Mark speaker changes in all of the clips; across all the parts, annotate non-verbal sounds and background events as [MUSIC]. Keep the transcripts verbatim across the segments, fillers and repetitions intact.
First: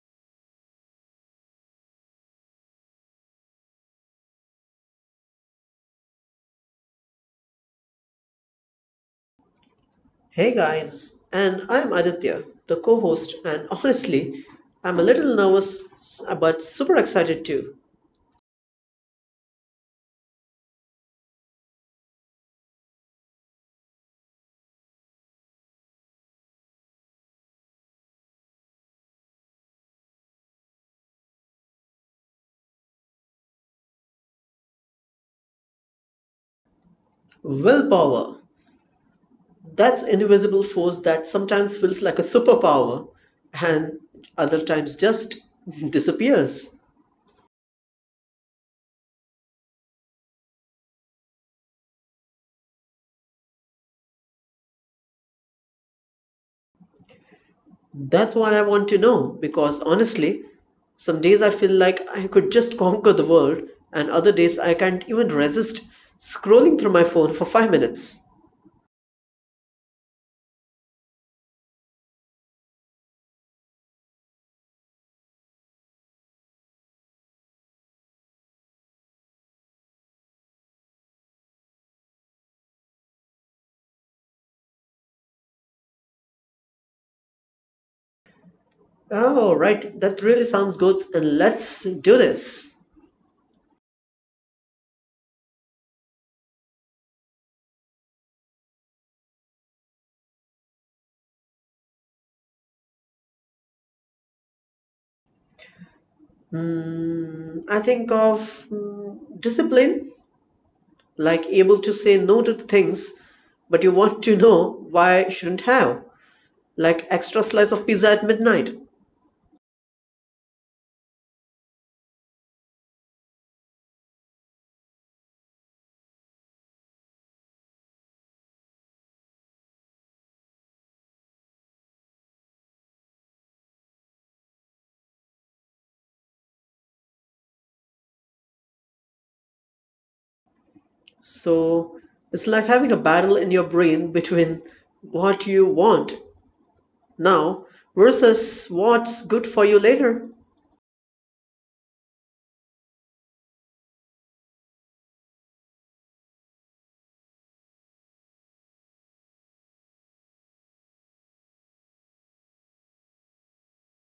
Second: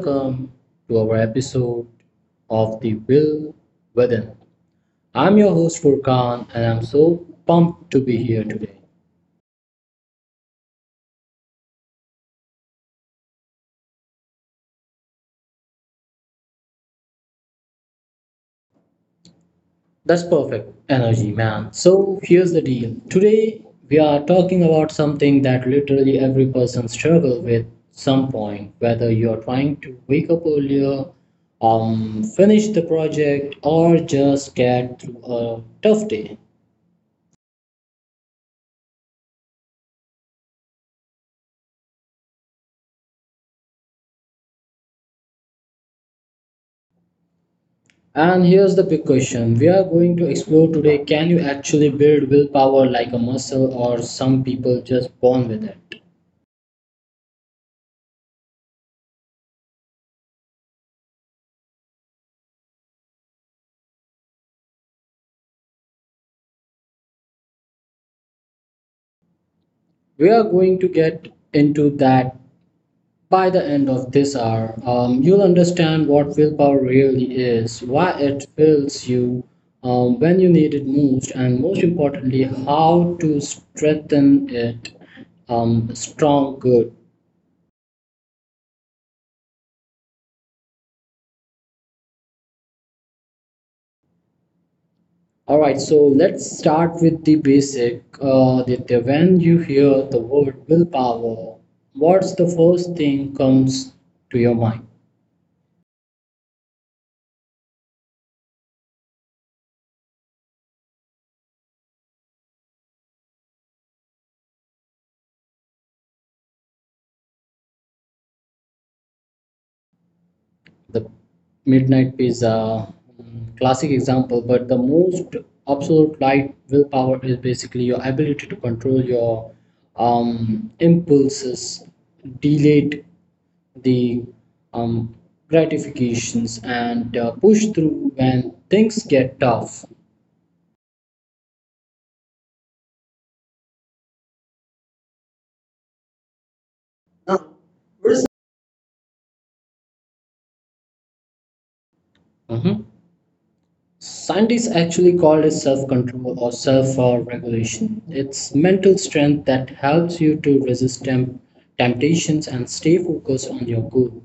Speaker 1: welcome to our episode of The Will Within. I'm your host, Furkan, and I'm so pumped to be here today.
Speaker 2: Hey guys, and I'm Aditya, the co host, and honestly, I'm a little nervous but super excited too.
Speaker 1: That's perfect energy, man. So, here's the deal. Today, we are talking about something that literally every person struggles with some point, whether you're trying to wake up earlier, um, finish the project, or just get through a tough day.
Speaker 2: Willpower, that's invisible force that sometimes feels like a superpower and other times just [LAUGHS] disappears.
Speaker 1: And here's the big question we are going to explore today, can you actually build willpower like a muscle, or some people just born with it?
Speaker 2: That's what I want to know because honestly, some days I feel like I could just conquer the world, and other days I can't even resist scrolling through my phone for five minutes.
Speaker 1: We are going to get into that by the end of this hour. Um, you'll understand what willpower really is, why it fills you um, when you need it most, and most importantly, how to strengthen it um, strong, good.
Speaker 2: Oh, right. That really sounds good. And let's do this.
Speaker 1: All right, so let's start with the basic. Uh, Aditya, when you hear the word willpower, what's the first thing comes to your mind?
Speaker 2: I think of mm, discipline, like able to say no to the things, but you want to know why shouldn't have, like extra slice of pizza at midnight.
Speaker 1: The midnight pizza, mm, classic example, but the most absolute light willpower is basically your ability to control your um, impulses, delay the um, gratifications, and uh, push through when things get tough.
Speaker 2: So it's like having a battle in your brain between what you want now versus what's good for you later.
Speaker 1: Mhm. Sand is actually called as self control or self uh, regulation. It's mental strength that helps you to resist temp- temptations and stay focused on your goal.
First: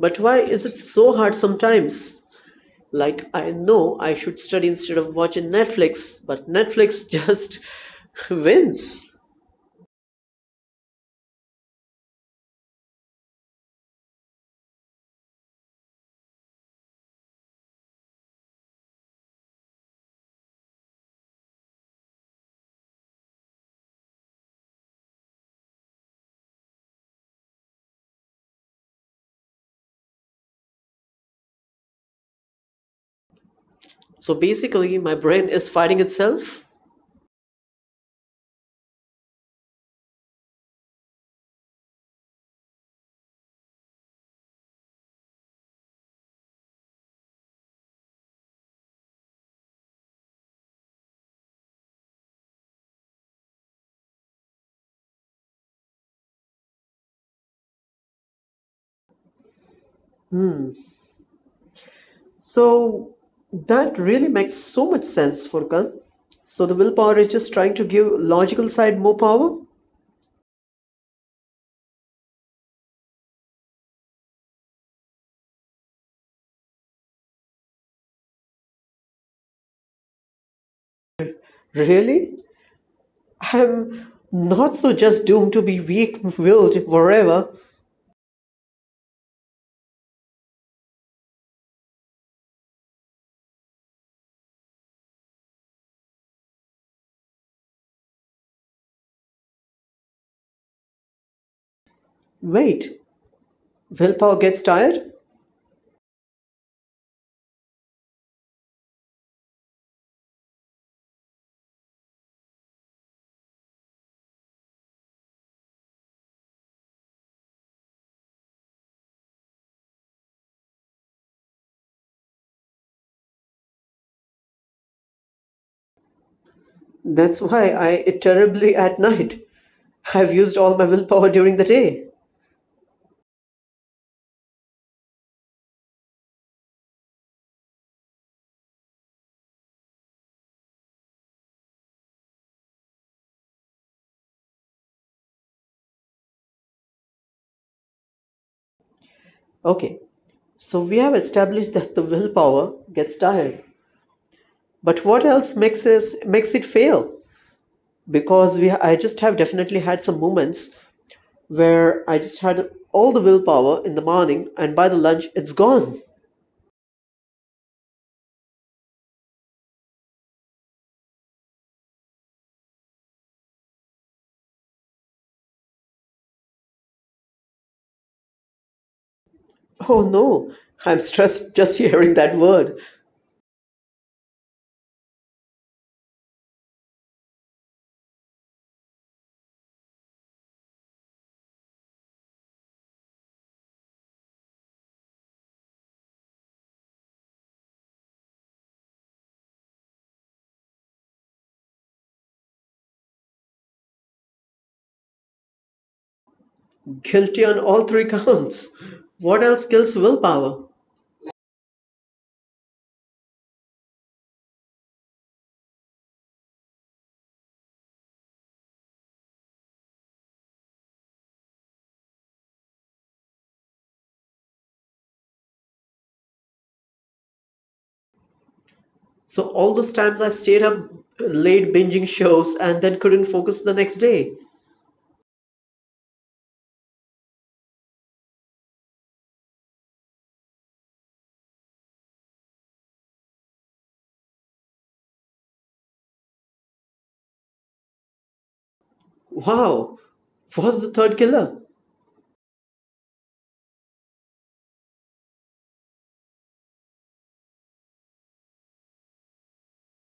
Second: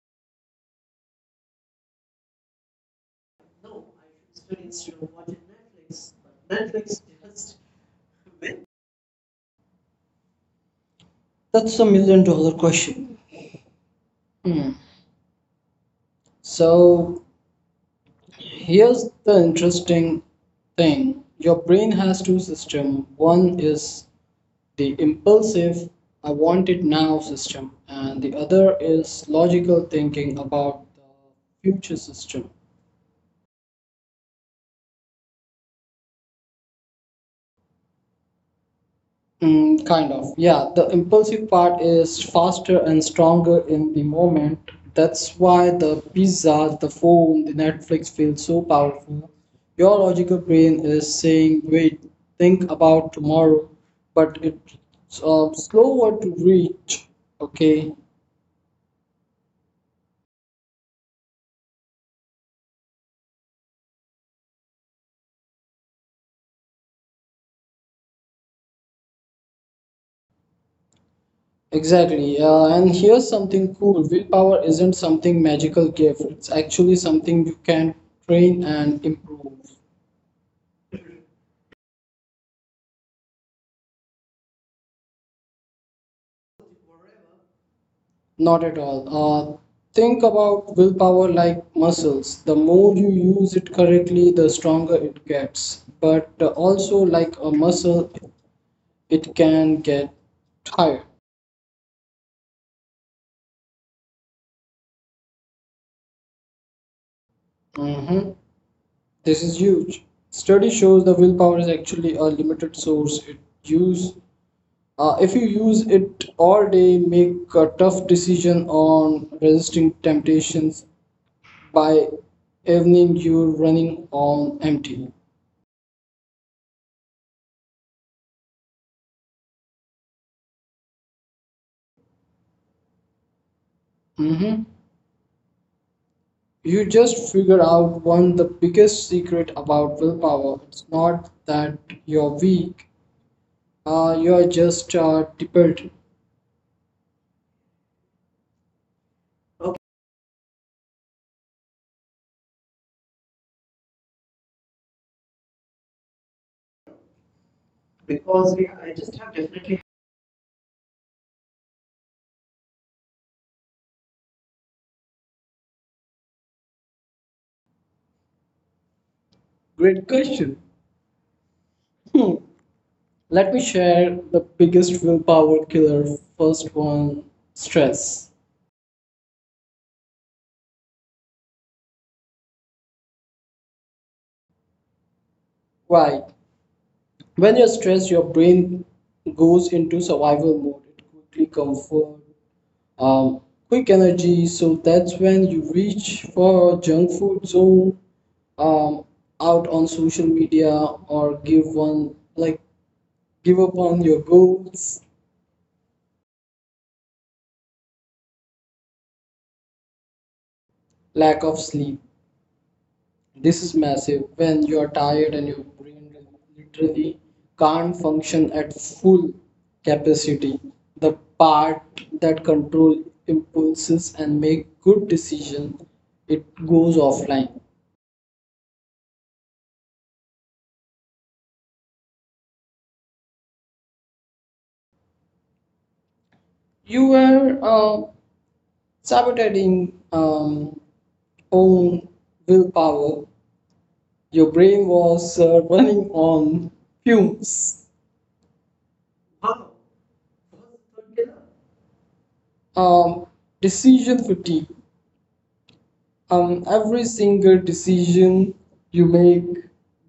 Speaker 2: But why is it so hard sometimes? Like, I know I should study instead of watching Netflix, but
Speaker 1: That makes
Speaker 2: Netflix
Speaker 1: sense.
Speaker 2: just [LAUGHS] wins.
Speaker 1: That's a million dollar question. Hmm. So here's the interesting thing. Your brain has two systems. One is the impulsive, I want it now system, and the other is logical thinking about the future system.
Speaker 2: So basically, my brain is fighting itself.
Speaker 1: Mm, kind of. Yeah, the impulsive part is faster and stronger in the moment. That's why the pizza, the phone, the Netflix feel so powerful. Your logical brain is saying, wait, think about tomorrow, but it's uh, slower to reach. Okay,
Speaker 2: So that really makes so much sense, Furkan. So the willpower is just trying to give logical side more power?
Speaker 1: exactly. Uh, and here's something cool, willpower isn't something magical gift, it's actually something you can train and improve.
Speaker 2: Really? I'm not so just doomed to be weak-willed forever.
Speaker 1: Not at all. Uh, think about willpower like muscles. The more you use it correctly, the stronger it gets. But uh, also, like a muscle, it can get tired.
Speaker 2: Wait, willpower gets tired?
Speaker 1: Hmm. This is huge. Study shows the willpower is actually a limited source. It use uh, If you use it all day, make a tough decision on resisting temptations. By evening, you're running on empty.
Speaker 2: That's why I eat terribly at night. I've used all my willpower during the day.
Speaker 1: Mhm. You just figure out one the biggest secret about willpower. It's not that you're weak, uh, you're just uh, depleted.
Speaker 2: Okay, so we have established that the willpower gets tired. But what else makes us makes it fail? Because we I just have definitely had some moments where I just had all the willpower in the morning and by the lunch it's gone.
Speaker 1: Great question. Hmm. Let me share the biggest willpower killer. First one, stress.
Speaker 2: Oh no, I'm stressed just hearing that word.
Speaker 1: Right. When you're stressed, your brain goes into survival mode. It quickly comfort, um, quick energy. So that's when you reach for junk food, zone um, out on social media, or give one like give up on your goals.
Speaker 2: Guilty on all three counts. What else kills willpower?
Speaker 1: Lack of sleep, this is massive. When you are tired and your brain literally can't function at full capacity, the part that control impulses and make good decision, it goes offline.
Speaker 2: So all those times I stayed up late binging shows and then couldn't focus the next day.
Speaker 1: You were uh, sabotaging um, own willpower. Your brain was uh, running on fumes.
Speaker 2: Wow, what's the third killer?
Speaker 1: Um, Decision fatigue. Um, every single decision you make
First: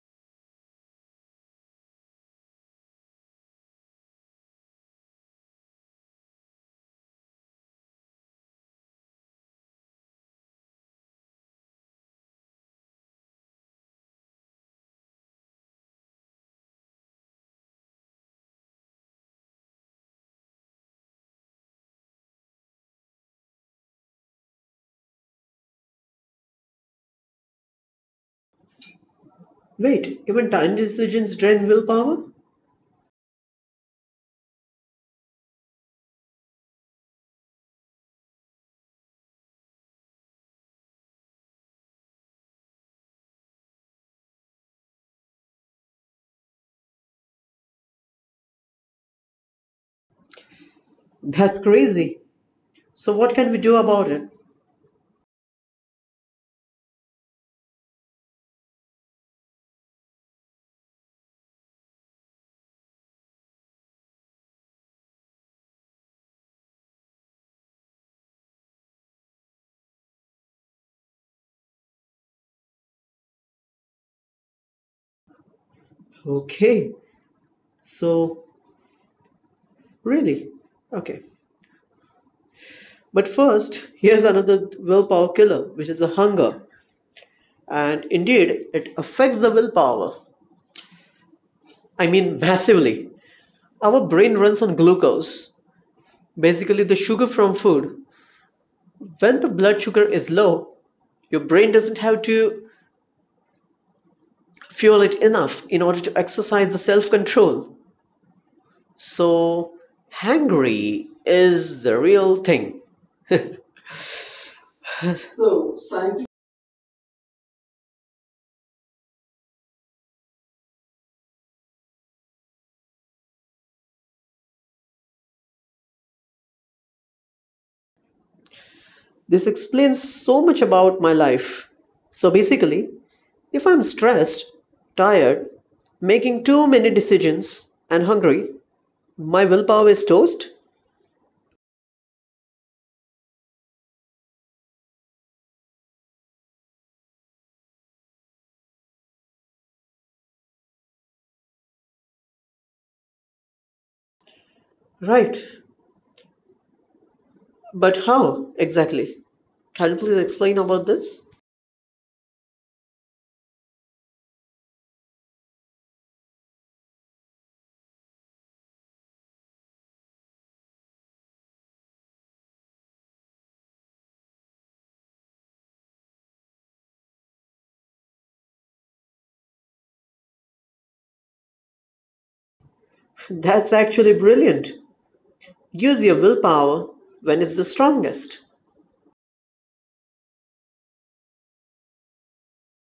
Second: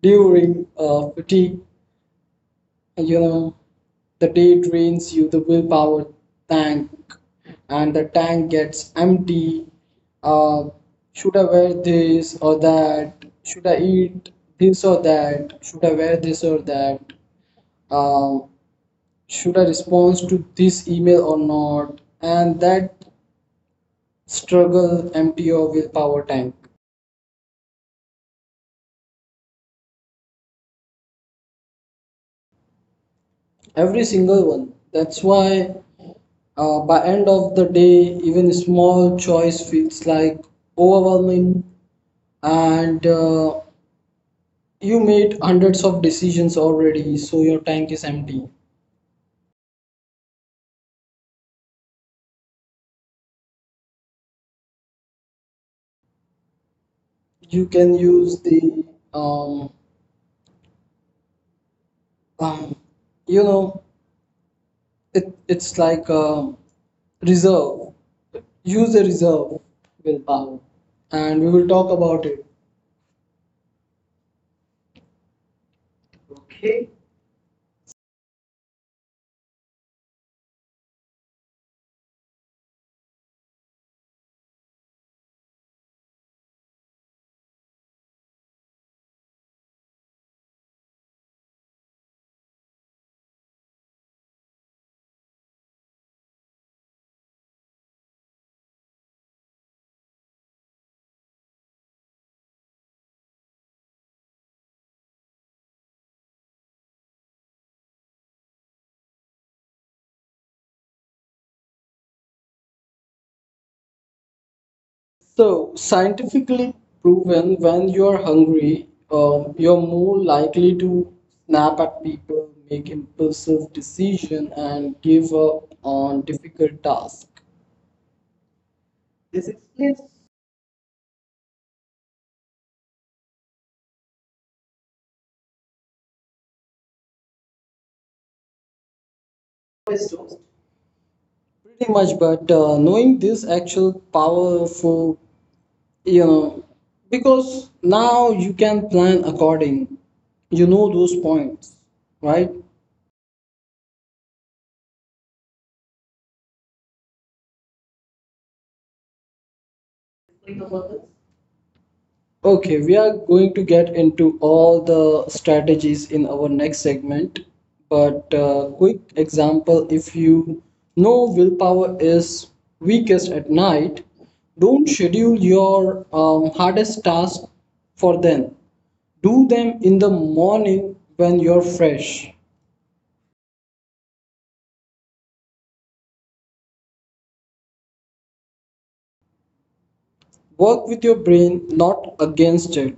Speaker 1: during uh, fatigue, you know, the day drains you, the willpower tank, and the tank gets empty. Uh, should I wear this or that? Should I eat this or that? Should I wear this or that? Um, should I respond to this email or not? And that struggle empty your willpower tank.
Speaker 2: Wait, even tiny decisions drain willpower?
Speaker 1: Every single one. That's why uh, by end of the day, even small choice feels like overwhelming, and uh, you made hundreds of decisions already, so your tank is empty.
Speaker 2: That's crazy. So, what can we do about it?
Speaker 1: You can use the um, um you know it, it's like a reserve, use the reserve willpower, and we will talk about it.
Speaker 2: Okay, so really? Okay. But first, here's another willpower killer, which is a hunger. And indeed, it affects the willpower. I mean, massively. Our brain runs on glucose, basically the sugar from food. When the blood sugar is low, your brain doesn't have to fuel it enough in order to exercise the self control. So, Hungary is the real thing.
Speaker 1: So
Speaker 2: So,
Speaker 1: scientifically proven, when you are hungry um, you're more likely to snap at people, make impulsive decision, and give up on difficult tasks. This
Speaker 2: this
Speaker 1: explains
Speaker 2: explains so much about my life. So, basically, if I'm stressed, tired, making too many decisions, and hungry, my willpower is
Speaker 1: why
Speaker 2: toast?
Speaker 1: pretty much. But uh, knowing this actual powerful, you know, because now you can plan according, you know, those points, right?
Speaker 2: Right. But how exactly? Can you please explain about this?
Speaker 1: Okay, we are going to get into all the strategies in our next segment, but uh, quick example, if you know willpower is weakest at night, don't schedule your um, hardest task for then. Do them in the morning when you're fresh.
Speaker 2: [LAUGHS] That's actually brilliant. Use your willpower when it's the strongest.
Speaker 1: Work with your brain, not against it.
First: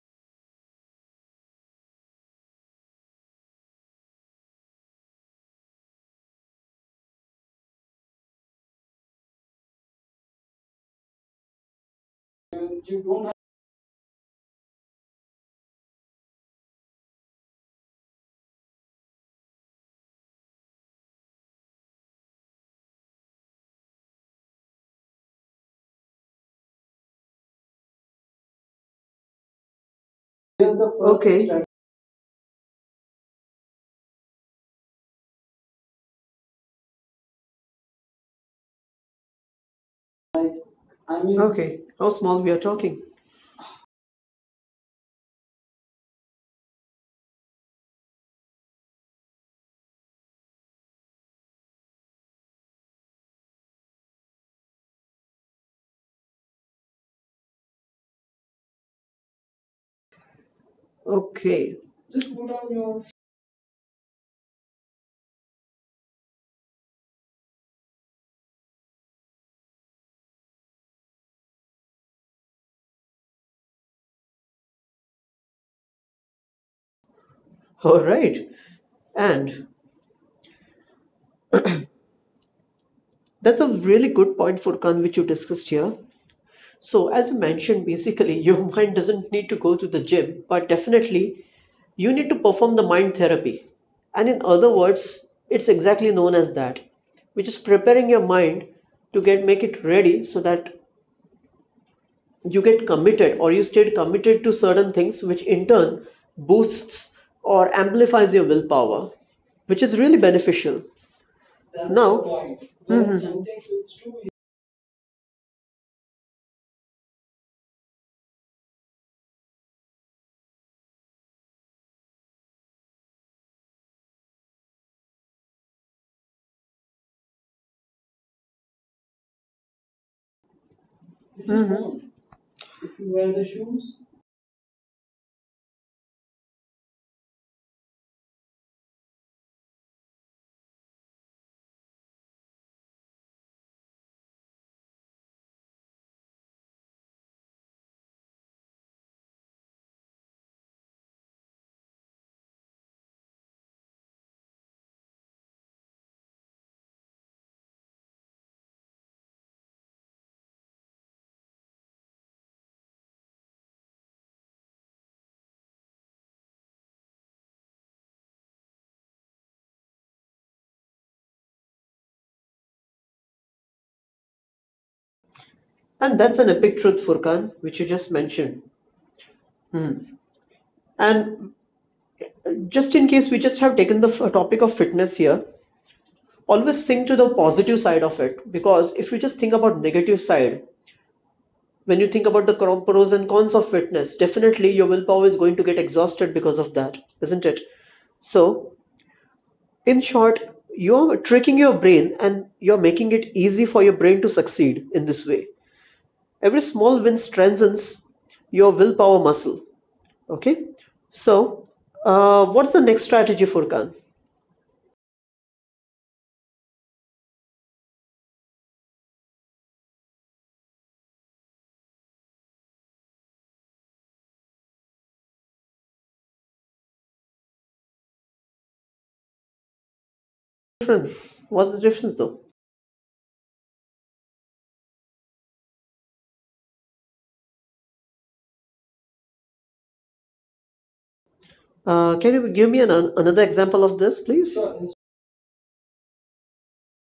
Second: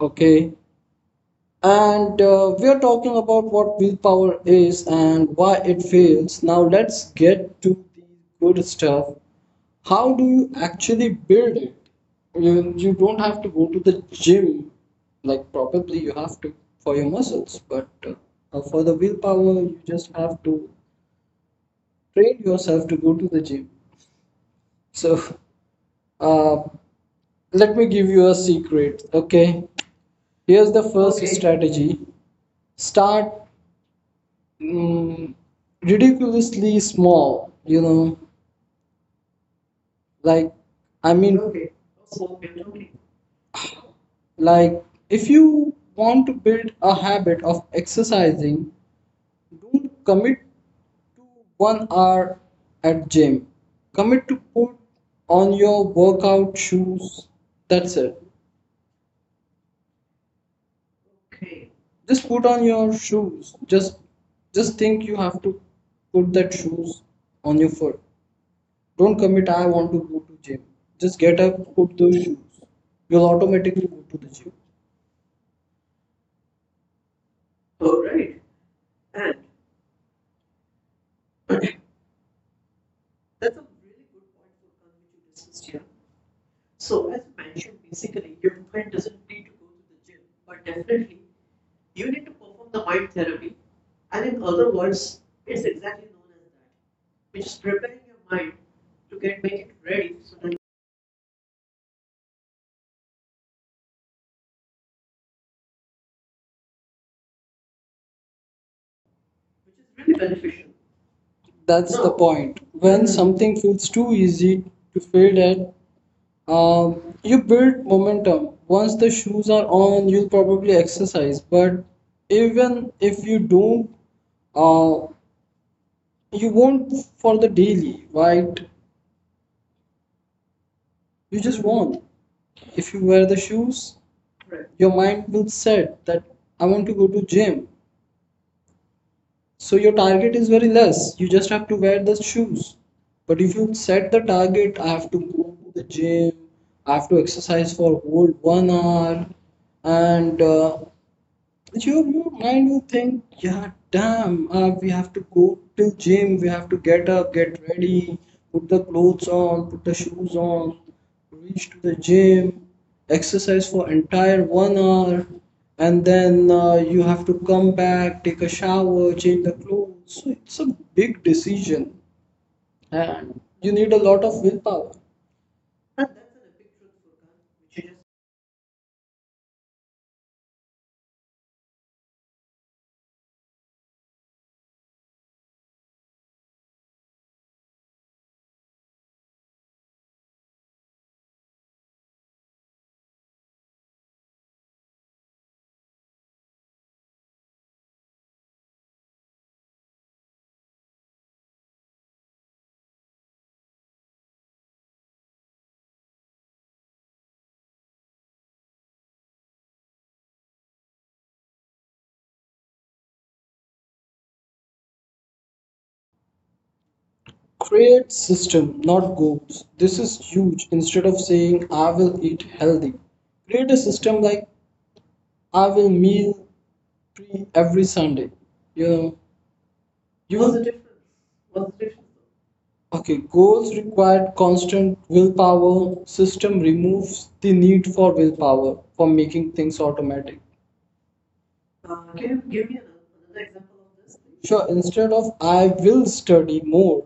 Speaker 1: Okay. And uh, we are talking about what willpower is and why it fails. Now let's get to the good stuff. How do you actually build it? You, you don't have to go to the gym. Like probably you have to for your muscles, but uh, uh, for the willpower, you just have to train yourself to go to the gym. So [LAUGHS] uh, let me give you a secret. Okay, here's
Speaker 2: Here's
Speaker 1: the
Speaker 2: the first
Speaker 1: first. Okay,
Speaker 2: okay step.
Speaker 1: strategy. Start mm, ridiculously small, you know, like I
Speaker 2: I mean-
Speaker 1: mean. Okay,
Speaker 2: okay, how small we are talking.
Speaker 1: like if you want to build a habit of exercising, don't commit to one hour at gym, commit to put on your workout shoes, that's it.
Speaker 2: Okay.
Speaker 1: Just put on your shoes, just just think you have to put that shoes on your foot. Don't commit, I want to go to gym. Just get up, put those shoes. You'll automatically go to the gym.
Speaker 2: All right. And that's a really good point, Furkan, which you discussed here. So, as you mentioned, basically, [LAUGHS] your mind doesn't need to go to the gym, but definitely you need to perform the mind therapy. And in other words, it's exactly known as that, which is preparing your mind to get make it ready so that you get committed or you stayed committed to certain things, which in turn boosts or amplifies your willpower, which is really beneficial.
Speaker 1: That's the
Speaker 2: No.
Speaker 1: point. When
Speaker 2: Wear something
Speaker 1: something
Speaker 2: with
Speaker 1: feels
Speaker 2: two
Speaker 1: too
Speaker 2: in
Speaker 1: easy to fail at, um, you build momentum. Once the shoes are on, you'll probably exercise. But even if you don't, uh, you won't for the daily, right? You just
Speaker 2: your
Speaker 1: won't.
Speaker 2: own.
Speaker 1: If
Speaker 2: If
Speaker 1: you
Speaker 2: you
Speaker 1: wear
Speaker 2: wear
Speaker 1: the
Speaker 2: the shoes,
Speaker 1: shoes, your mind will set that I want to go to gym. So your target is very less. You just have to wear the shoes. But if you set the target, I have to go to the gym, I have to exercise for whole one hour, and uh, your your mind will think, yeah, damn, uh, we have to go to gym, we have to get up, get ready, put the clothes on, put the shoes on, reach to the gym, exercise for entire one hour, and then uh, you have to come back, take a shower, change the clothes. So it's a big decision, and you need a lot of willpower.
Speaker 2: and that's an epic truth, Furkan, which you just mentioned. And just in case we just have taken the f- uh, topic of fitness here, always think to the positive side of it because if you just think about negative side, when you think about the cro- pros and cons of fitness, definitely your willpower is going to get exhausted because of that, isn't it? So, in short, you're tricking your brain and you're making it easy for your brain to succeed in this way. Every small win strengthens your willpower muscle. Okay. So, uh, what's the next strategy for Khan?
Speaker 1: Create system, not goals. This is huge. Instead of saying I will eat healthy, create a system like I will meal pre every Sunday. You know,
Speaker 2: Difference. What's the difference though?
Speaker 1: okay, goals required constant willpower. System removes the need for willpower for making things automatic.
Speaker 2: Uh, can you give me an, another example of this, please?
Speaker 1: Sure,
Speaker 2: So instead
Speaker 1: instead of I will study more,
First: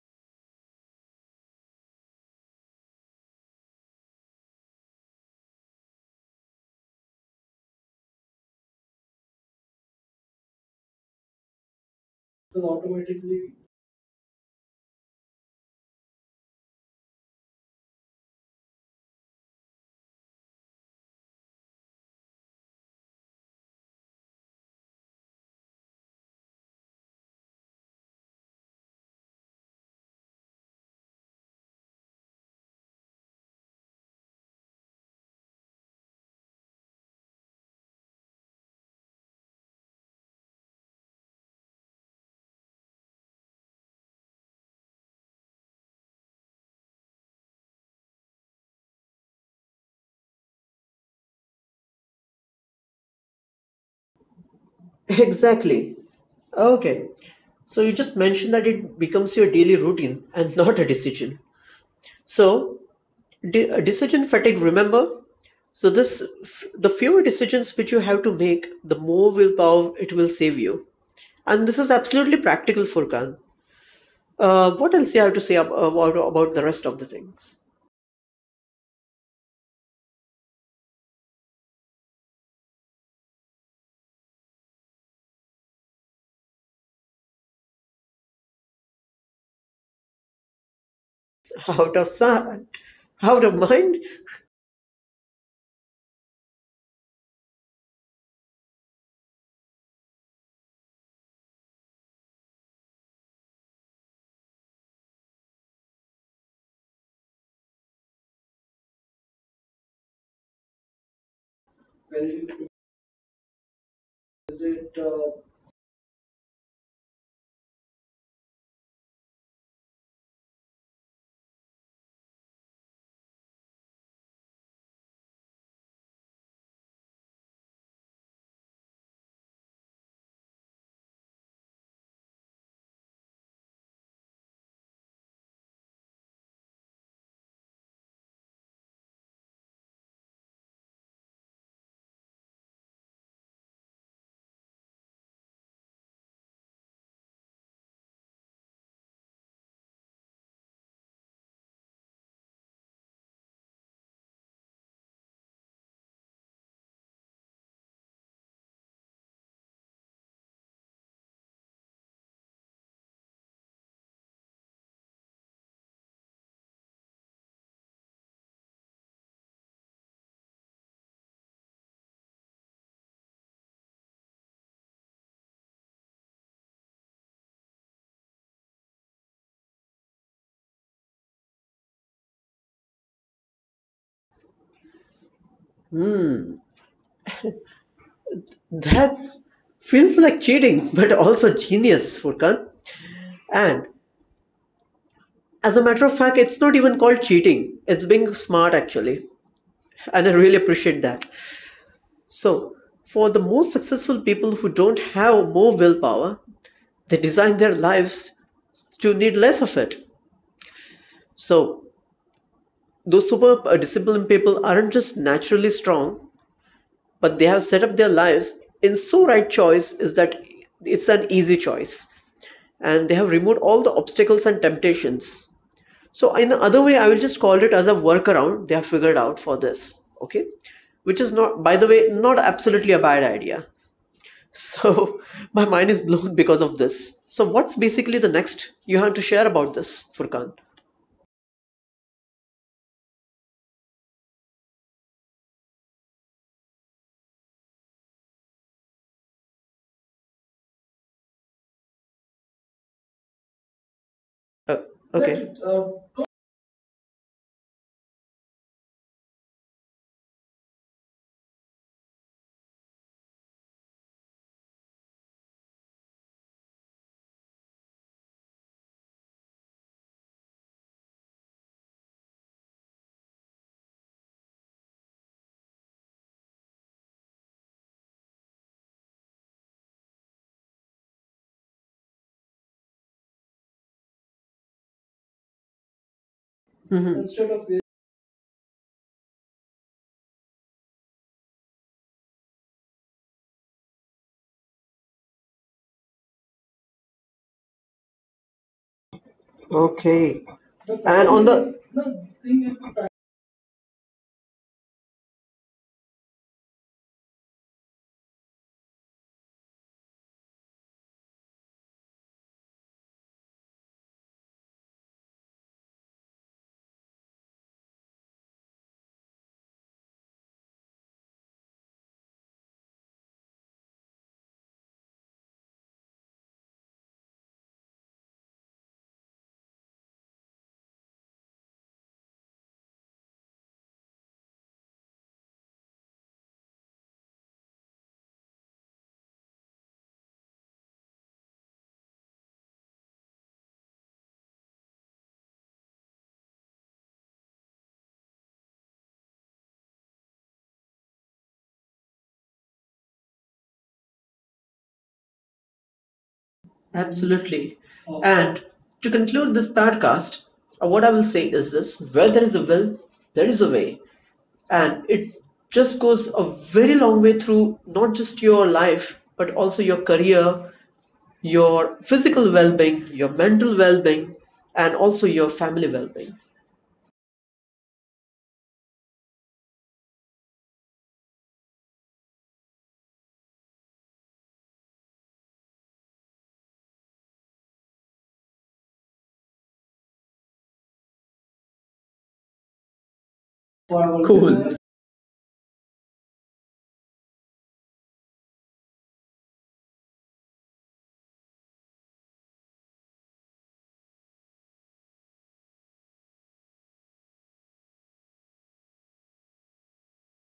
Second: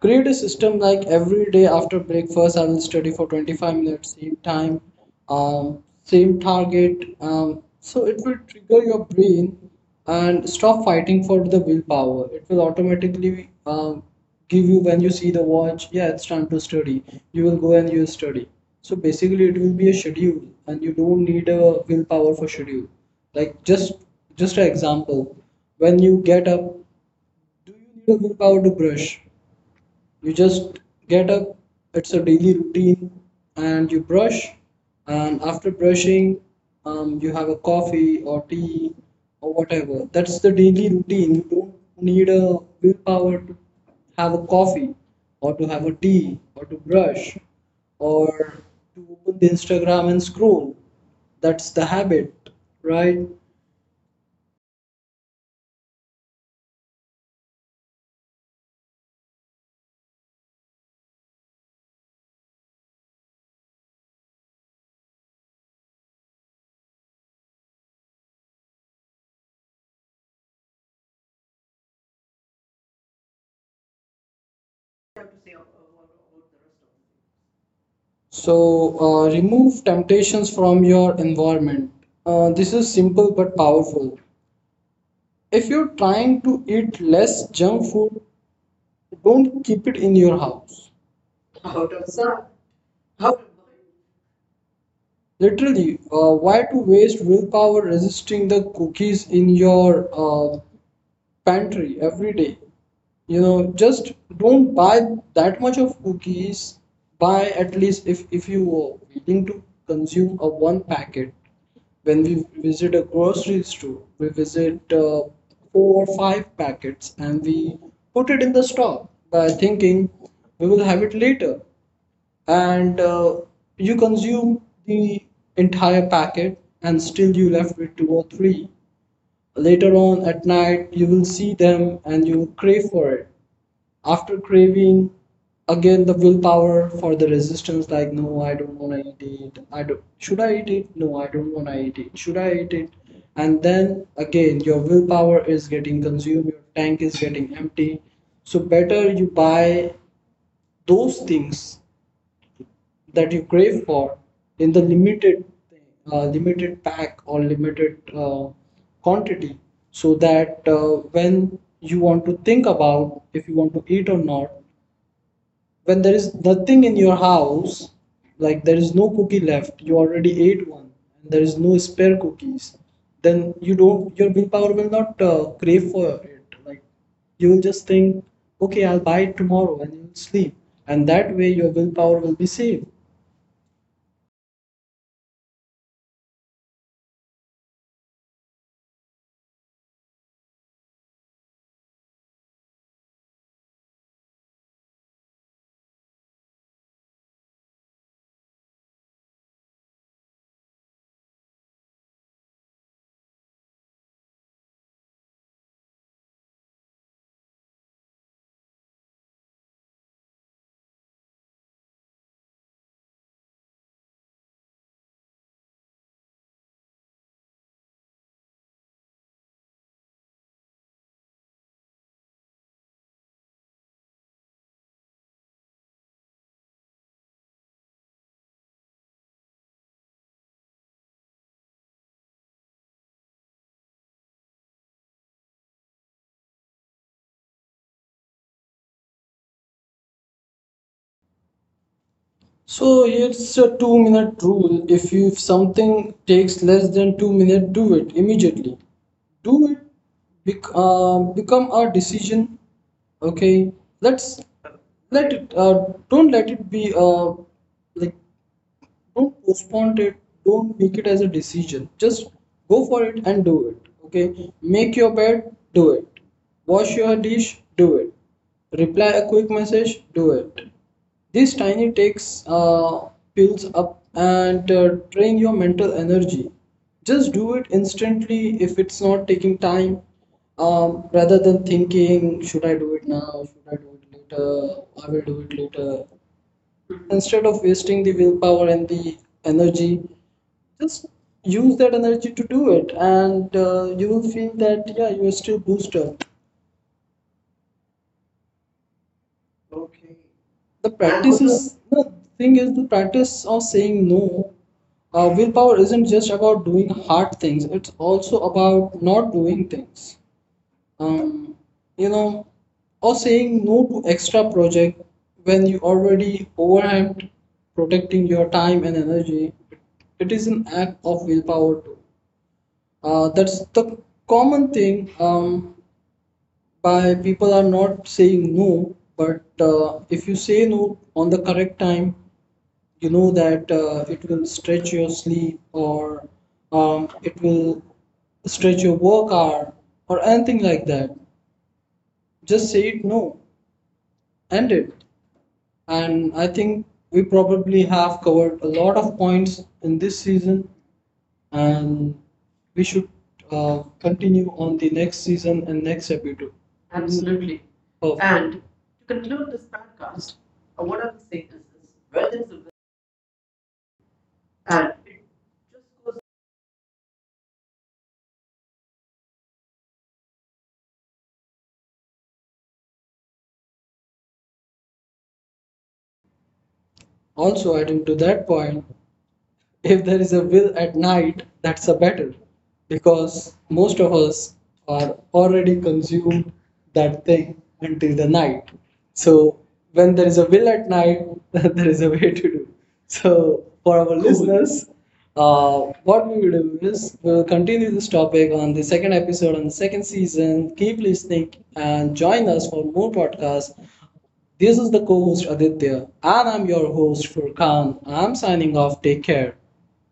Speaker 1: create a system like every day after breakfast, I will study for twenty-five minutes, same time, um, same target. Um, so it will trigger your brain and stop fighting for the willpower. It will automatically
Speaker 2: automatically
Speaker 1: um, give you when you see the watch, yeah, it's time to study. You will go and you study. So basically, it will be a schedule, and you don't need a willpower for schedule. Like just just an example, when you get up, do you need a willpower to brush? You just get up, it's a daily routine, and you brush, and after brushing um, you have a coffee or tea or whatever. That's the daily routine, you don't need a willpower to have a coffee or to have a tea or to brush or to open the instagram and scroll. That's the habit, right?
Speaker 2: [LAUGHS] exactly. Okay. So you just mentioned that it becomes your daily routine and [LAUGHS] not a decision. So de- decision fatigue. Remember. So this, f- the fewer decisions which you have to make, the more willpower it will save you. And this is absolutely practical, Furkan. Uh, what else you have to say ab- uh, about, about the rest of the things?
Speaker 1: So uh, remove temptations from your environment. Uh, this is simple but powerful. If you're trying to eat less junk food, don't keep it in your house.
Speaker 2: [LAUGHS]
Speaker 1: Out
Speaker 2: Out
Speaker 1: of
Speaker 2: of
Speaker 1: sight,
Speaker 2: sight,
Speaker 1: out.
Speaker 2: out of mind.
Speaker 1: Literally, uh, why to waste willpower resisting the cookies in your uh, pantry every day. You know, just don't buy that much of cookies. Buy at least, if if you are willing to consume a one packet. When we visit a grocery store, we visit uh, four or five packets and we put it in the stock by thinking we will have it later. And uh, you consume the entire packet and still you left with two or three. Later on at night, you will see them and you will crave for it. After craving, again the willpower for the resistance like, no, I don't want to eat it. I don't, should I eat it? No, I don't want to eat it. Should I eat it? And then again, your willpower is getting consumed, your tank is getting empty. So, better you buy those things that you crave for in the limited uh, limited pack or limited uh, quantity, so that uh, when you want to think about if you want to eat or not, when there is nothing in your house, like there is no cookie left, you already ate one, and there is no spare cookies, then you don't, your willpower will not uh, crave for it. Like you will just think, okay, I'll buy it tomorrow, and you'll sleep, and that way your willpower will be saved.
Speaker 2: That's feels like cheating, but also genius, Furkan. And as a matter of fact, it's not even called cheating. It's being smart actually, and I really appreciate that. So, for the most successful people who don't have more willpower, they design their lives to need less of it. So, those superb uh, disciplined people aren't just naturally strong, but they have set up their lives in so right choice is that it's an easy choice. And they have removed all the obstacles and temptations. So in the other way, I will just call it as a workaround they have figured out for this. Okay. Which is not, by the way, not absolutely a bad idea. So [LAUGHS] my mind is blown because of this. So what's basically the next you have to share about this, Furkan?
Speaker 1: So it's a two minute rule. If you if something takes less than two minutes, do it immediately. Do it. Bec- uh, become a decision. Okay. Let's
Speaker 2: Uh,
Speaker 1: let
Speaker 2: okay.
Speaker 1: it.
Speaker 2: That,
Speaker 1: Uh,
Speaker 2: uh,
Speaker 1: don't let it be uh, like, don't postpone it, don't make it as a decision, just go for it and do it. Okay, make your bed, do it. Wash your dish, do it. Reply a quick message, do it. These tiny takes uh, builds up and uh, drain your mental energy. Just do it instantly if it's not taking time, um, rather than thinking should I do it now, should I do it later, I will do it later.
Speaker 2: mhm.
Speaker 1: Instead
Speaker 2: Instead
Speaker 1: of
Speaker 2: of
Speaker 1: wasting the willpower and the energy, just use that energy to do it, and uh, you will feel that yeah, you are still booster.
Speaker 2: okay.
Speaker 1: the
Speaker 2: The
Speaker 1: practice
Speaker 2: and on process the
Speaker 1: the
Speaker 2: is the
Speaker 1: thing is
Speaker 2: thing
Speaker 1: the
Speaker 2: is-
Speaker 1: practice of saying no. Uh, willpower isn't just about doing hard things, it's also about not doing things. Um, you know, or saying no to extra project when you already overwhelmed, protecting your time and energy, it is an act of willpower too. Uh, that's the common thing, um, by people are not saying no. But uh, if you say no on the correct time, you know that uh, it will stretch your sleep or um, it will stretch your work hour or anything like that, just say it no, end it. And I think we probably have covered a lot of points in this season, and we should uh, continue on the next season and next episode.
Speaker 2: Absolutely. And to conclude this podcast, uh, what I will say is this: where there is a will, there is a way. And it just goes a very long way through not just your life, but also your career, your physical well being, your mental well being, and also your family well being.
Speaker 1: Also adding to that point, if there is a will at night, that's a battle, because most of us are already consumed that thing until the night. So when there is a will at night, [LAUGHS] there is a way to do. So for our
Speaker 2: Cool.
Speaker 1: listeners, uh, what we will do is we will continue this topic on the second episode on the second season. Keep listening and join us for more podcasts. This is the co-host Aditya, and I'm your host Furkan. I'm signing off. Take care.